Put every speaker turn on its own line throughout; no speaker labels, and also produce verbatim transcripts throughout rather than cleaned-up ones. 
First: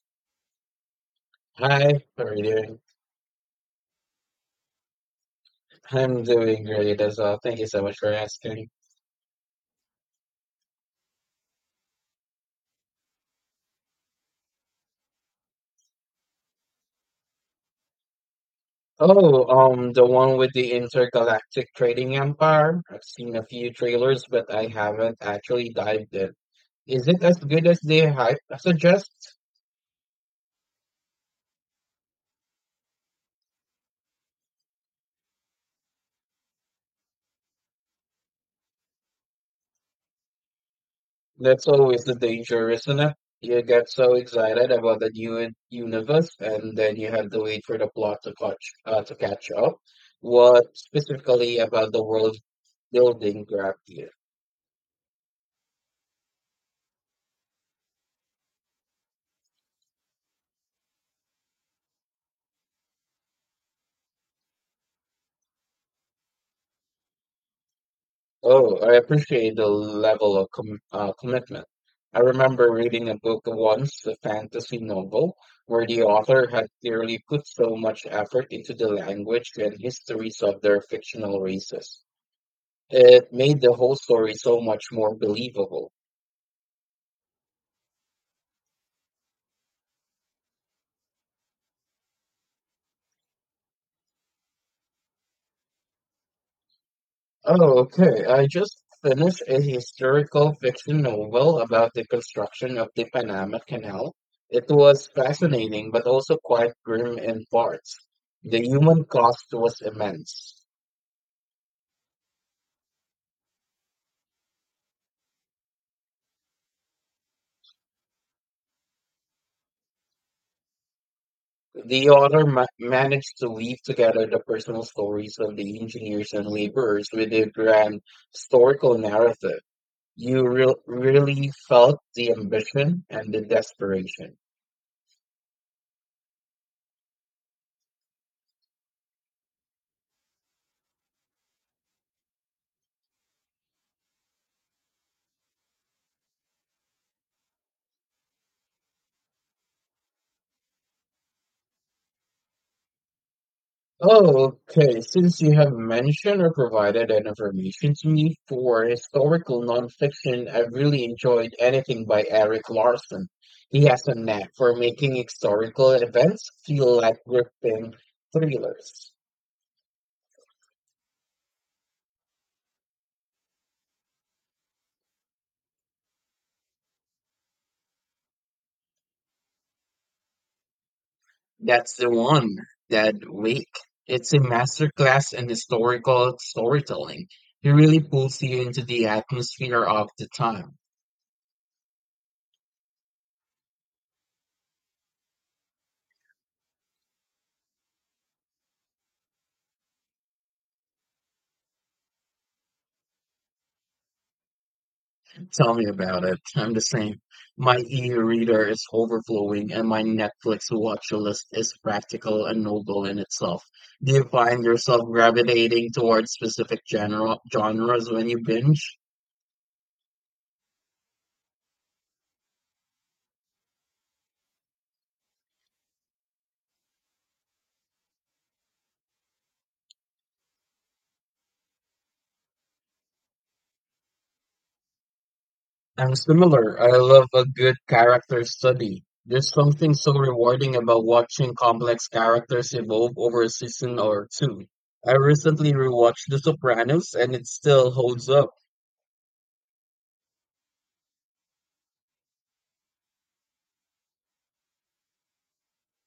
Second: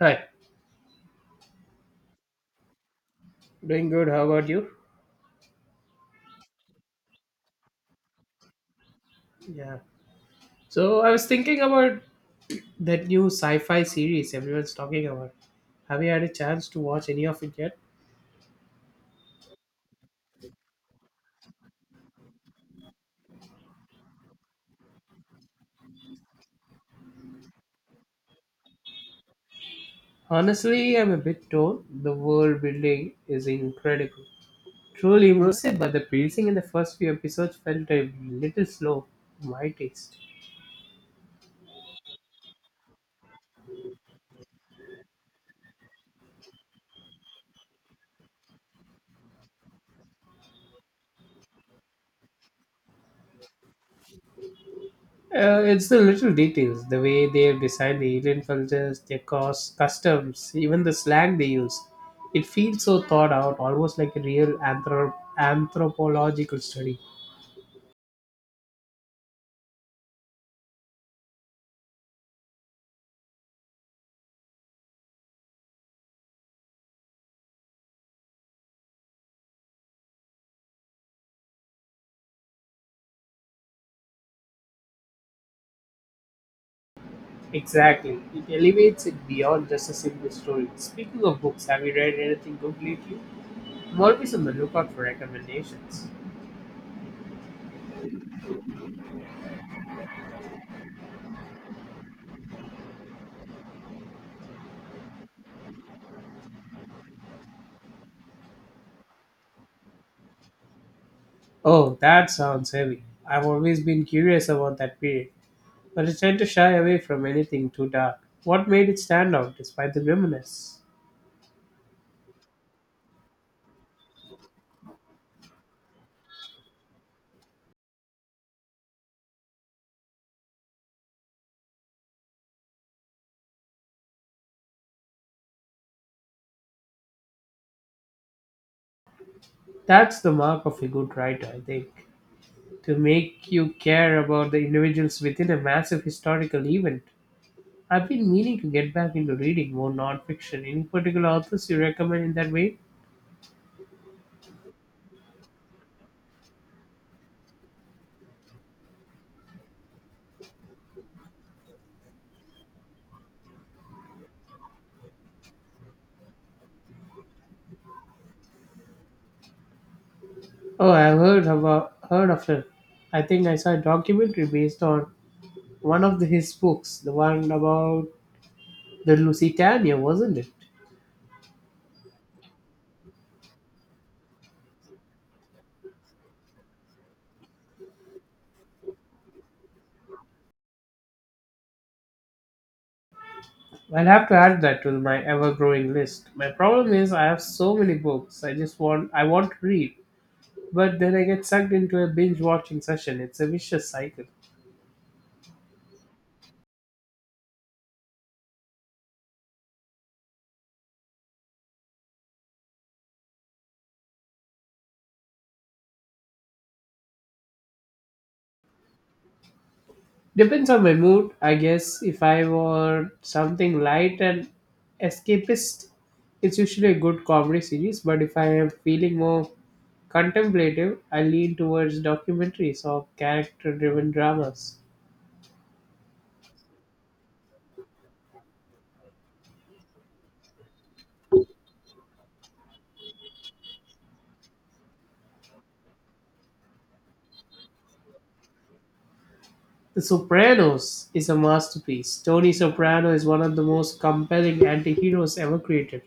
Hi,
Hi, how are you doing?
doing good. How about you?
I'm doing great as well. Thank you so much for asking.
Yeah. So I was thinking about that new sci-fi series everyone's talking about. Have you had a chance to watch any of it yet?
Oh, um, the one with the intergalactic trading empire. I've seen a few trailers, but I haven't actually dived in. Is it as good as the hype suggests?
Honestly, I'm a bit torn. The world building is incredible. Truly immersive, but the pacing in the first few episodes felt a little slow, to my taste.
That's always the danger, isn't it? You get so excited about the new un- universe, and then you have to wait for the plot to catch uh, to catch up. What specifically about the world building grabbed you?
Uh, it's the little details, the way they decide the alien cultures, their costs, customs, even the slang they use. It feels so thought out, almost like a real anthrop- anthropological study.
Oh, I appreciate the level of com uh, commitment. I remember reading a book once, a fantasy novel, where the author had clearly put so much effort into the language and histories of their fictional races. It made the whole story so much more believable.
Exactly. It elevates it beyond just a simple story. Speaking of books, have you read anything good lately? I'm always on the lookout for recommendations.
Oh, okay. I just finished a historical fiction novel about the construction of the Panama Canal. It was fascinating, but also quite grim in parts. The human cost was immense.
Oh, that sounds heavy. I've always been curious about that period, but I tend to shy away from anything too dark. What made it stand out despite the grimness?
The author ma- managed to weave together the personal stories of the engineers and laborers with a grand historical narrative. You re- really felt the ambition and the desperation.
That's the mark of a good writer, I think, to make you care about the individuals within a massive historical event. I've been meaning to get back into reading more nonfiction. Any particular authors you recommend in that way?
Oh, okay. Since you have mentioned or provided an information to me for historical nonfiction, I've really enjoyed anything by Eric Larson. He has a knack for making historical events feel like gripping thrillers.
Oh, I've heard of a, heard of her. I think I saw a documentary based on one of the, his books, the one about the Lusitania, wasn't it?
That's the one, that week. It's a masterclass in historical storytelling. He really pulls you into the atmosphere of the time.
I'll have to add that to my ever-growing list. My problem is I have so many books. I just want I want to read, but then I get sucked into a binge watching session. It's a vicious cycle.
Tell me about it. I'm the same. My e-reader is overflowing and my Netflix watch list is practical and noble in itself. Do you find yourself gravitating towards specific genre genres when you binge?
Depends on my mood, I guess. If I want something light and escapist, it's usually a good comedy series. But if I am feeling more contemplative, I lean towards documentaries or character driven dramas.
I'm similar. I love a good character study. There's something so rewarding about watching complex characters evolve over a season or two. I recently rewatched The Sopranos and it still holds up.
The Sopranos is a masterpiece. Tony Soprano is one of the most compelling anti heroes ever created,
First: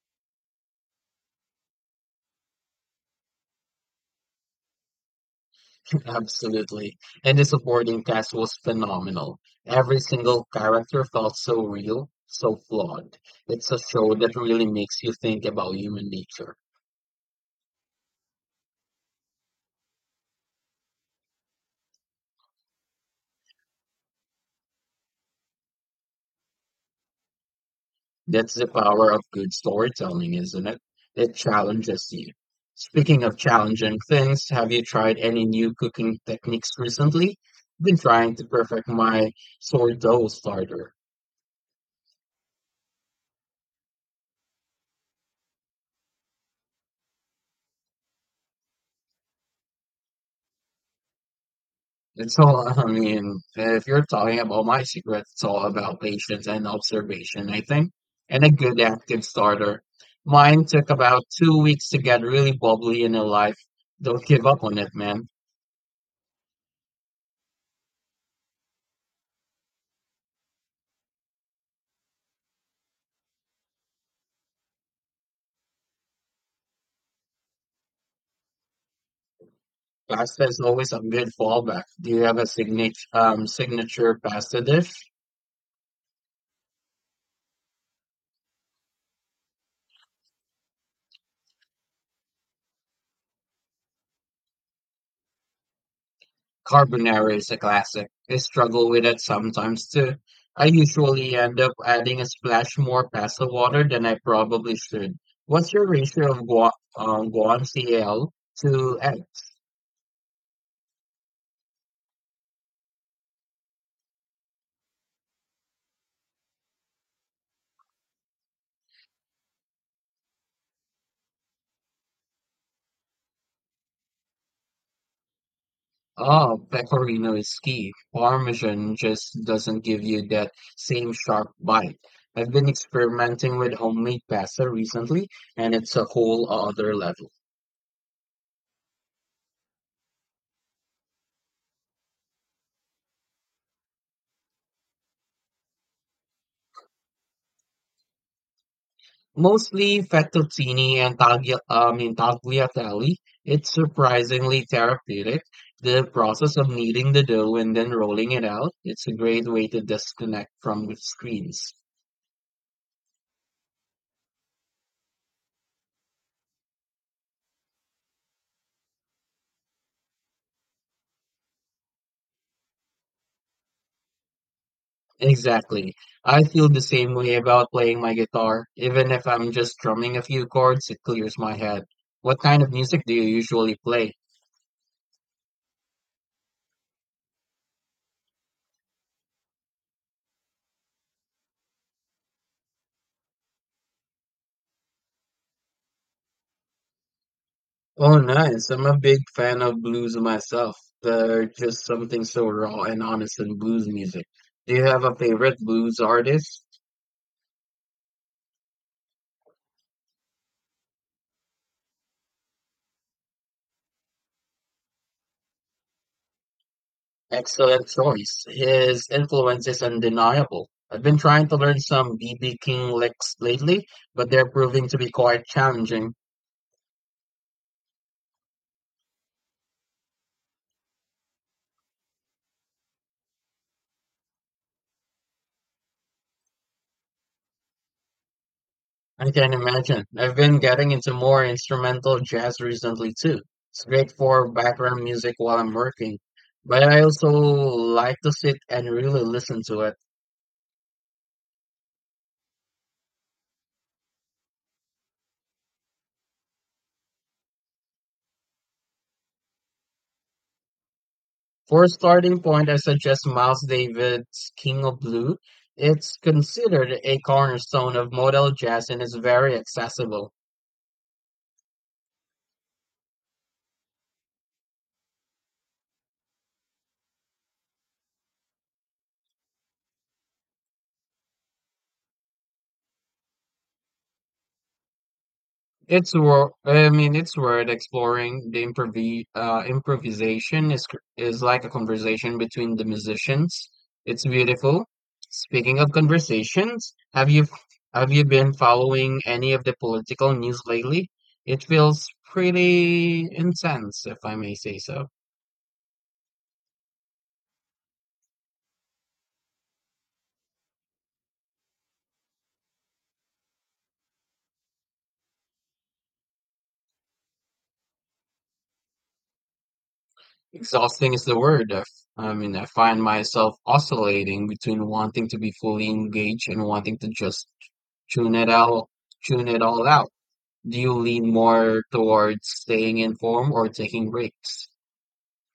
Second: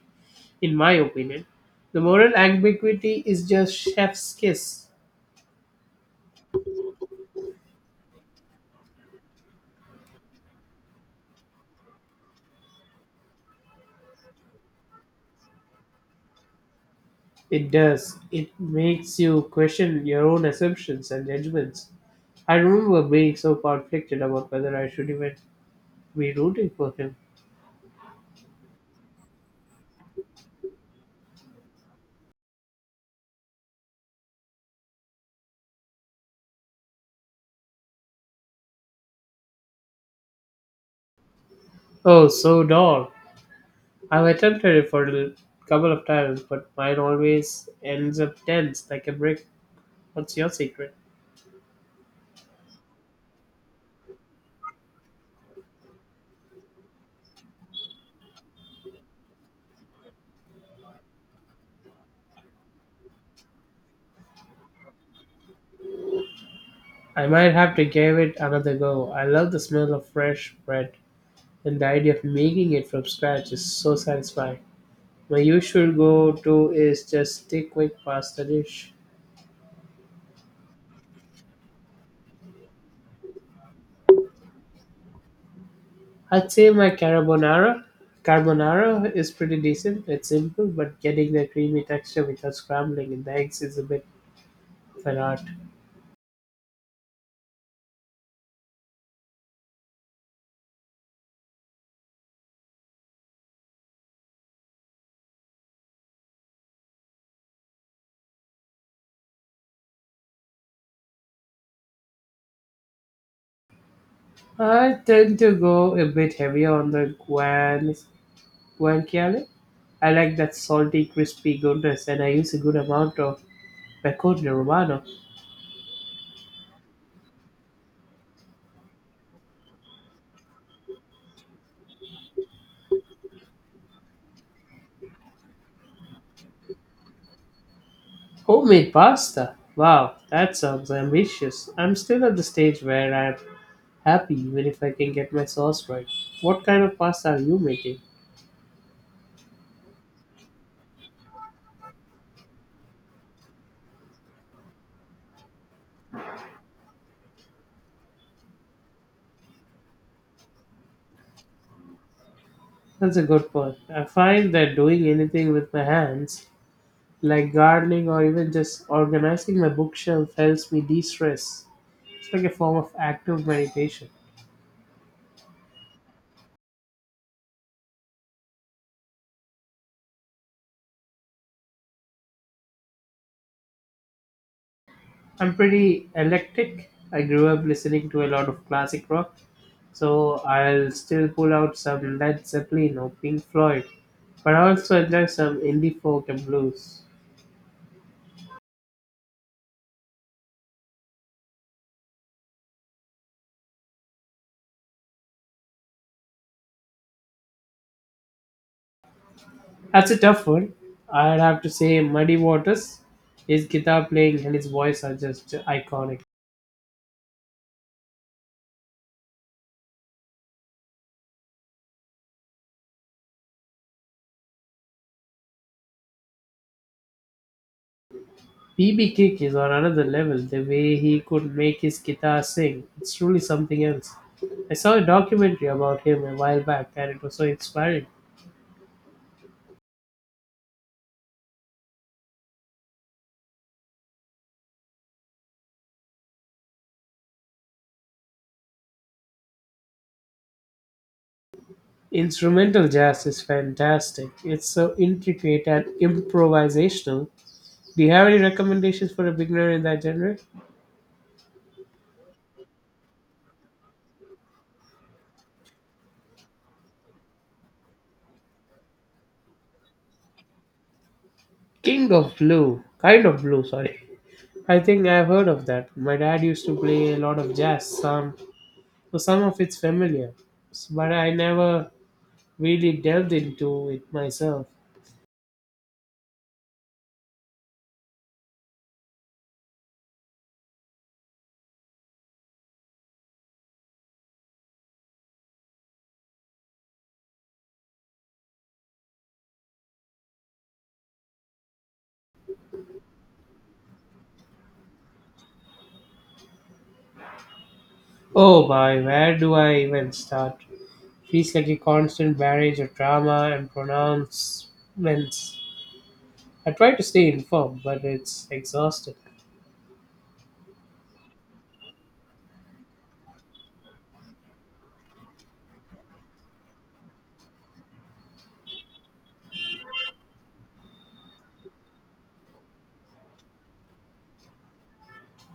in my opinion. The moral ambiguity is just chef's kiss.
Absolutely. And the supporting cast was phenomenal. Every single character felt so real, so flawed. It's a show that really makes you think about human nature.
It does. It makes you question your own assumptions and judgments. I remember being so conflicted about whether I should even be rooting for him.
That's the power of good storytelling, isn't it? It challenges you. Speaking of challenging things, have you tried any new cooking techniques recently? Been trying to perfect my sourdough starter.
Oh, so dull. I've attempted it for a couple of times, but mine always ends up tense like a brick. What's your secret?
It's all, I mean, if you're talking about my secret, it's all about patience and observation, I think, and a good active starter. Mine took about two weeks to get really bubbly in a life. Don't give up on it, man.
I might have to give it another go. I love the smell of fresh bread, and the idea of making it from scratch is so satisfying. My usual go to is just a quick pasta dish.
Pasta is always a good fallback. Do you have a signature um, signature pasta dish?
I'd say my carbonara carbonara is pretty decent. It's simple, but getting the creamy texture without scrambling in the eggs is a bit of an art.
Carbonara is a classic. I struggle with it sometimes too. I usually end up adding a splash more pasta water than I probably should. What's your ratio of guan, um, guanciale to eggs?
I tend to go a bit heavier on the guan guanciale. I like that salty, crispy goodness, and I use a good amount of pecorino romano.
Oh, pecorino is key. Parmesan just doesn't give you that same sharp bite. I've been experimenting with homemade pasta recently, and it's a whole other level.
Homemade pasta. Wow, that sounds ambitious. I'm still at the stage where I'm happy even if I can get my sauce right. What kind of pasta are you making?
Mostly fettuccine and taglia, I mean, tagliatelle. It's surprisingly therapeutic. The process of kneading the dough and then rolling it out, it's a great way to disconnect from the screens.
That's a good point. I find that doing anything with my hands, like gardening or even just organizing my bookshelf, helps me de stress. It's like a form of active meditation.
Exactly. I feel the same way about playing my guitar. Even if I'm just strumming a few chords, it clears my head. What kind of music do you usually play?
I'm pretty eclectic. I grew up listening to a lot of classic rock, so I'll still pull out some Led Zeppelin or Pink Floyd, but I also enjoy some indie folk and blues.
Oh, nice. I'm a big fan of blues myself. There's just something so raw and honest in blues music. Do you have a favorite blues artist?
That's a tough one. I'd have to say Muddy Waters. His guitar playing and his voice are just iconic.
Excellent choice. His influence is undeniable. I've been trying to learn some B B King licks lately, but they're proving to be quite challenging.
B B King is on another level. The way he could make his guitar sing, it's truly something else. I saw a documentary about him a while back and it was so inspiring.
I can imagine. I've been getting into more instrumental jazz recently too. It's great for background music while I'm working. But I also like to sit and really listen to it.
Instrumental jazz is fantastic. It's so intricate and improvisational. Do you have any recommendations for a beginner in that genre?
For a starting point, I suggest Miles Davis' King of Blue. It's considered a cornerstone of modal jazz and is very accessible.
King of Blue. Kind of Blue, sorry. I think I've heard of that. My dad used to play a lot of jazz, some, so some of it's familiar, but I never really delved into it myself.
It's wor- I mean, it's worth exploring. The improv- uh, improvisation is cr- is like a conversation between the musicians. It's beautiful. Speaking of conversations, have you have you been following any of the political news lately? It feels pretty intense, if I may say so.
Oh boy, where do I even start? Feels like a constant barrage of drama and pronouncements. I try to stay informed, but it's exhausting.
Exhausting is the word. I f- I mean, I find myself oscillating between wanting to be fully engaged and wanting to just tune it out, tune it all out. Do you lean more towards staying in form or taking breaks?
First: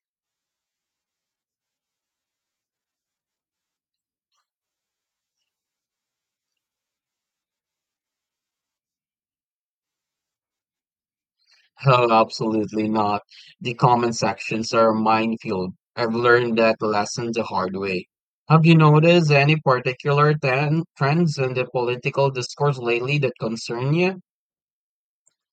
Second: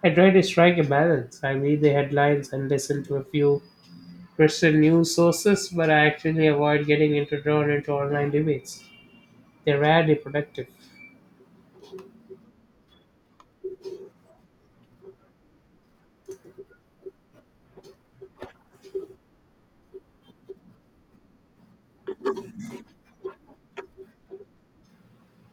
I try to strike a balance. I read the headlines and listen to a few trusted news sources, but I actually avoid getting into drawn into online debates. They're rarely productive.
Oh, absolutely not. The comment sections are a minefield. I've learned that lesson the hard way. Have you noticed any particular ten trends in the political discourse lately that concern you?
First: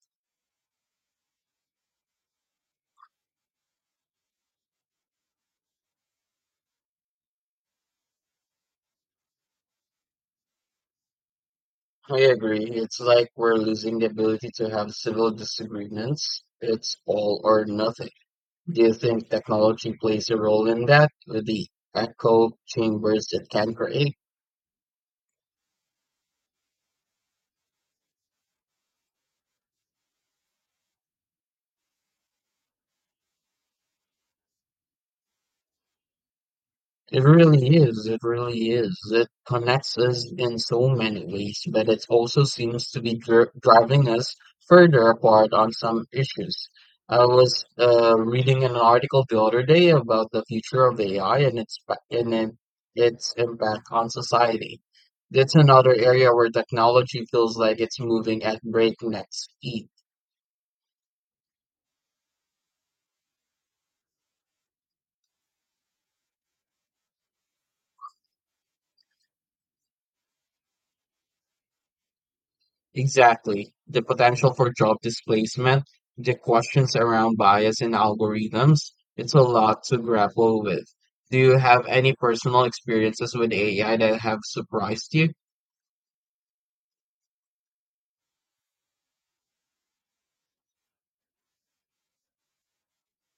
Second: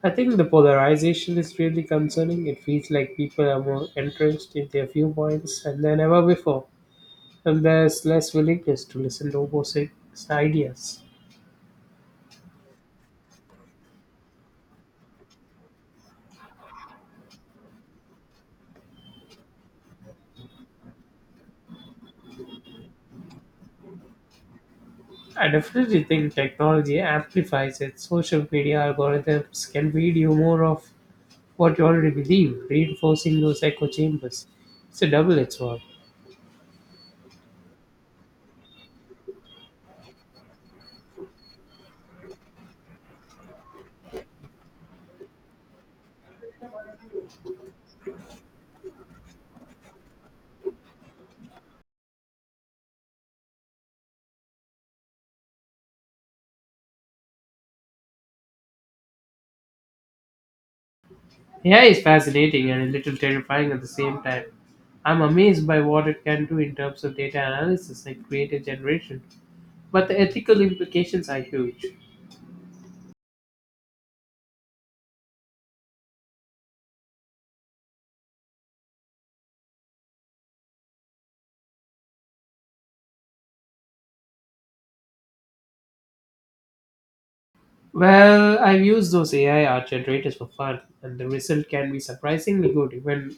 I think the polarization is really concerning. It feels like people are more entrenched in their viewpoints than ever before, and there's less willingness to listen to opposing ideas.
I agree. It's like we're losing the ability to have civil disagreements. It's all or nothing. Do you think technology plays a role in that with the echo chambers it can create?
I definitely think technology amplifies it. Social media algorithms can feed you more of what you already believe, reinforcing those echo chambers. It's a double edged sword.
It really is. It really is. It connects us in so many ways, but it also seems to be dri driving us further apart on some issues. I was uh, reading an article the other day about the future of A I and its pa- and it, its impact on society. That's another area where technology feels like it's moving at breakneck speed.
A I is fascinating and a little terrifying at the same time. I'm amazed by what it can do in terms of data analysis and creative generation, but the ethical implications are huge.
Exactly. The potential for job displacement, the questions around bias in algorithms, it's a lot to grapple with. Do you have any personal experiences with A I that have surprised you?
Well, I've used those A I art generators for fun, and the result can be surprisingly good, even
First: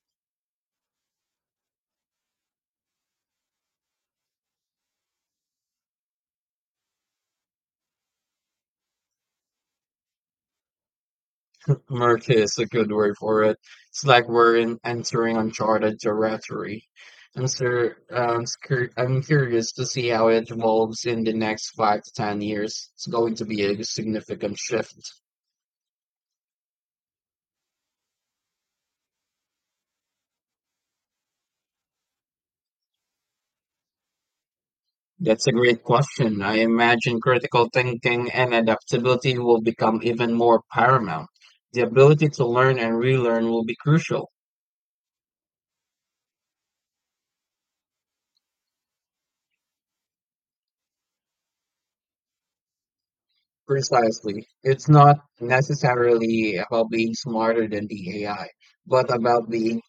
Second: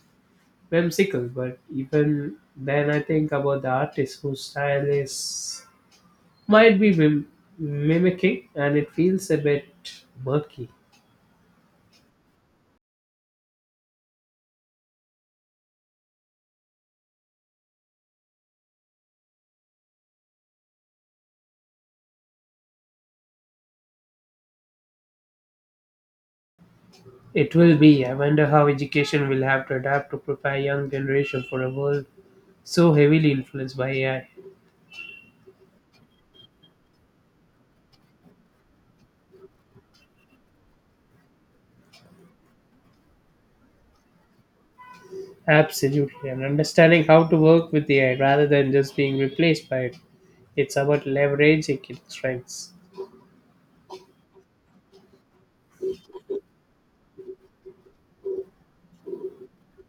whimsical. But even then, I think about the artist whose style is might be mim- mimicking, and it feels a bit murky.
Murky is a good word for it. It's like we're in, entering uncharted territory. I'm sure, um, scur- I'm curious to see how it evolves in the next five to ten years. It's going to be a significant shift.
It will be. I wonder how education will have to adapt to prepare young generation for a world so heavily influenced by A I.
That's a great question. I imagine critical thinking and adaptability will become even more paramount. The ability to learn and relearn will be crucial.
Absolutely, and understanding how to work with A I rather than just being replaced by it. It's about leveraging its strengths.
Precisely. It's not necessarily about being smarter than the A I, but about being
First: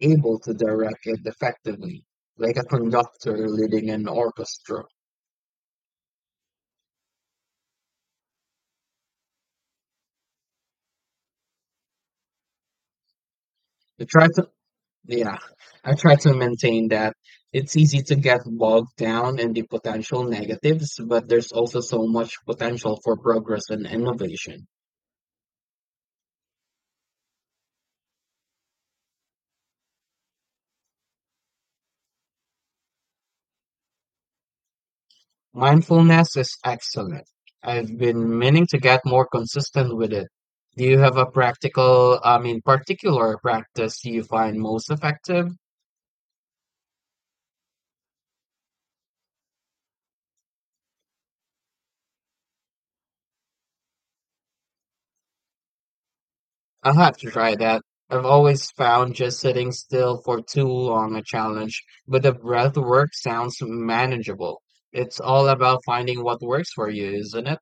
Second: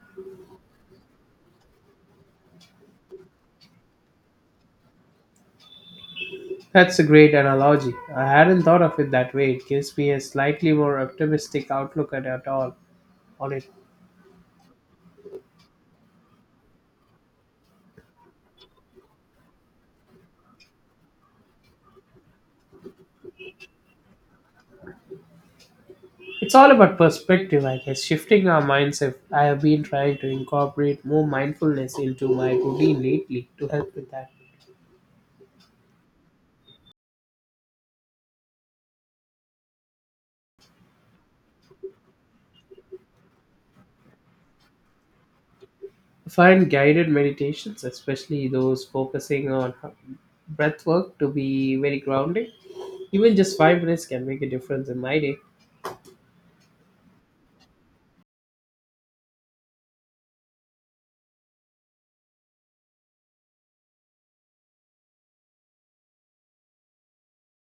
able to direct it effectively, like a conductor leading an orchestra.
That's a great analogy. I hadn't thought of it that way. It gives me a slightly more optimistic outlook at, at all on it.
The, tri- Yeah, I try to maintain that. It's easy to get bogged down in the potential negatives, but there's also so much potential for progress and innovation.
It's all about perspective, I guess. Shifting our mindset. I have been trying to incorporate more mindfulness into my routine lately to help with that.
Mindfulness is excellent. I've been meaning to get more consistent with it. Do you have a practical, I mean, particular practice you find most effective?
I find guided meditations, especially those focusing on breath work, to be very grounding. Even just five minutes can make a difference in my day.
I'll have to try that. I've always found just sitting still for too long a challenge, but the breath work sounds manageable. It's all about finding what works for you, isn't it?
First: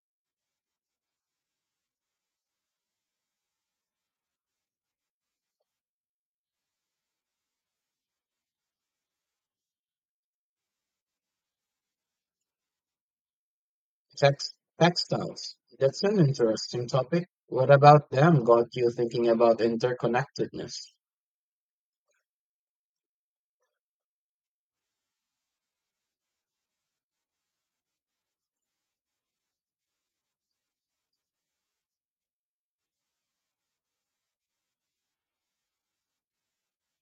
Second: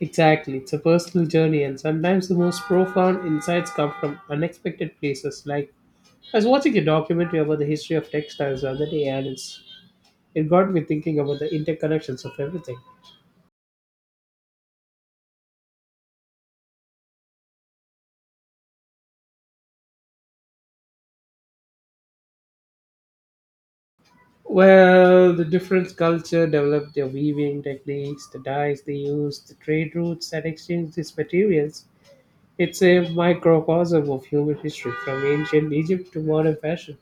Exactly, it's a personal journey, and sometimes the most profound insights come from unexpected places. Like I was watching a documentary about the history of textiles the other day, and it's it got me thinking about the interconnections of everything.
Text- Textiles. That's an interesting topic. What about them got you thinking about interconnectedness?
Well, the different culture developed their weaving techniques, the dyes they used, the trade routes that exchanged these materials. It's a microcosm of human history, from ancient Egypt to modern fashion.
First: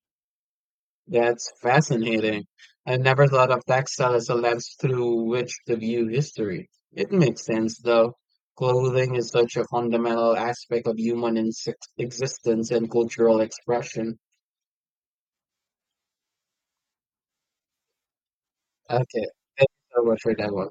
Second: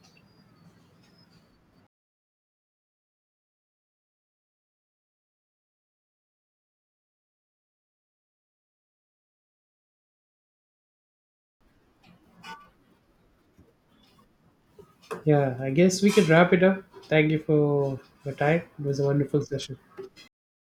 That's fascinating. I never thought of textile as a lens through which to view history. It makes sense, though. Clothing is such a fundamental aspect of human insex- existence and cultural expression.
Yeah, I guess we can wrap it up. Thank you for your time. It was a
Okay,
wonderful
thank
session.
you so much for that one.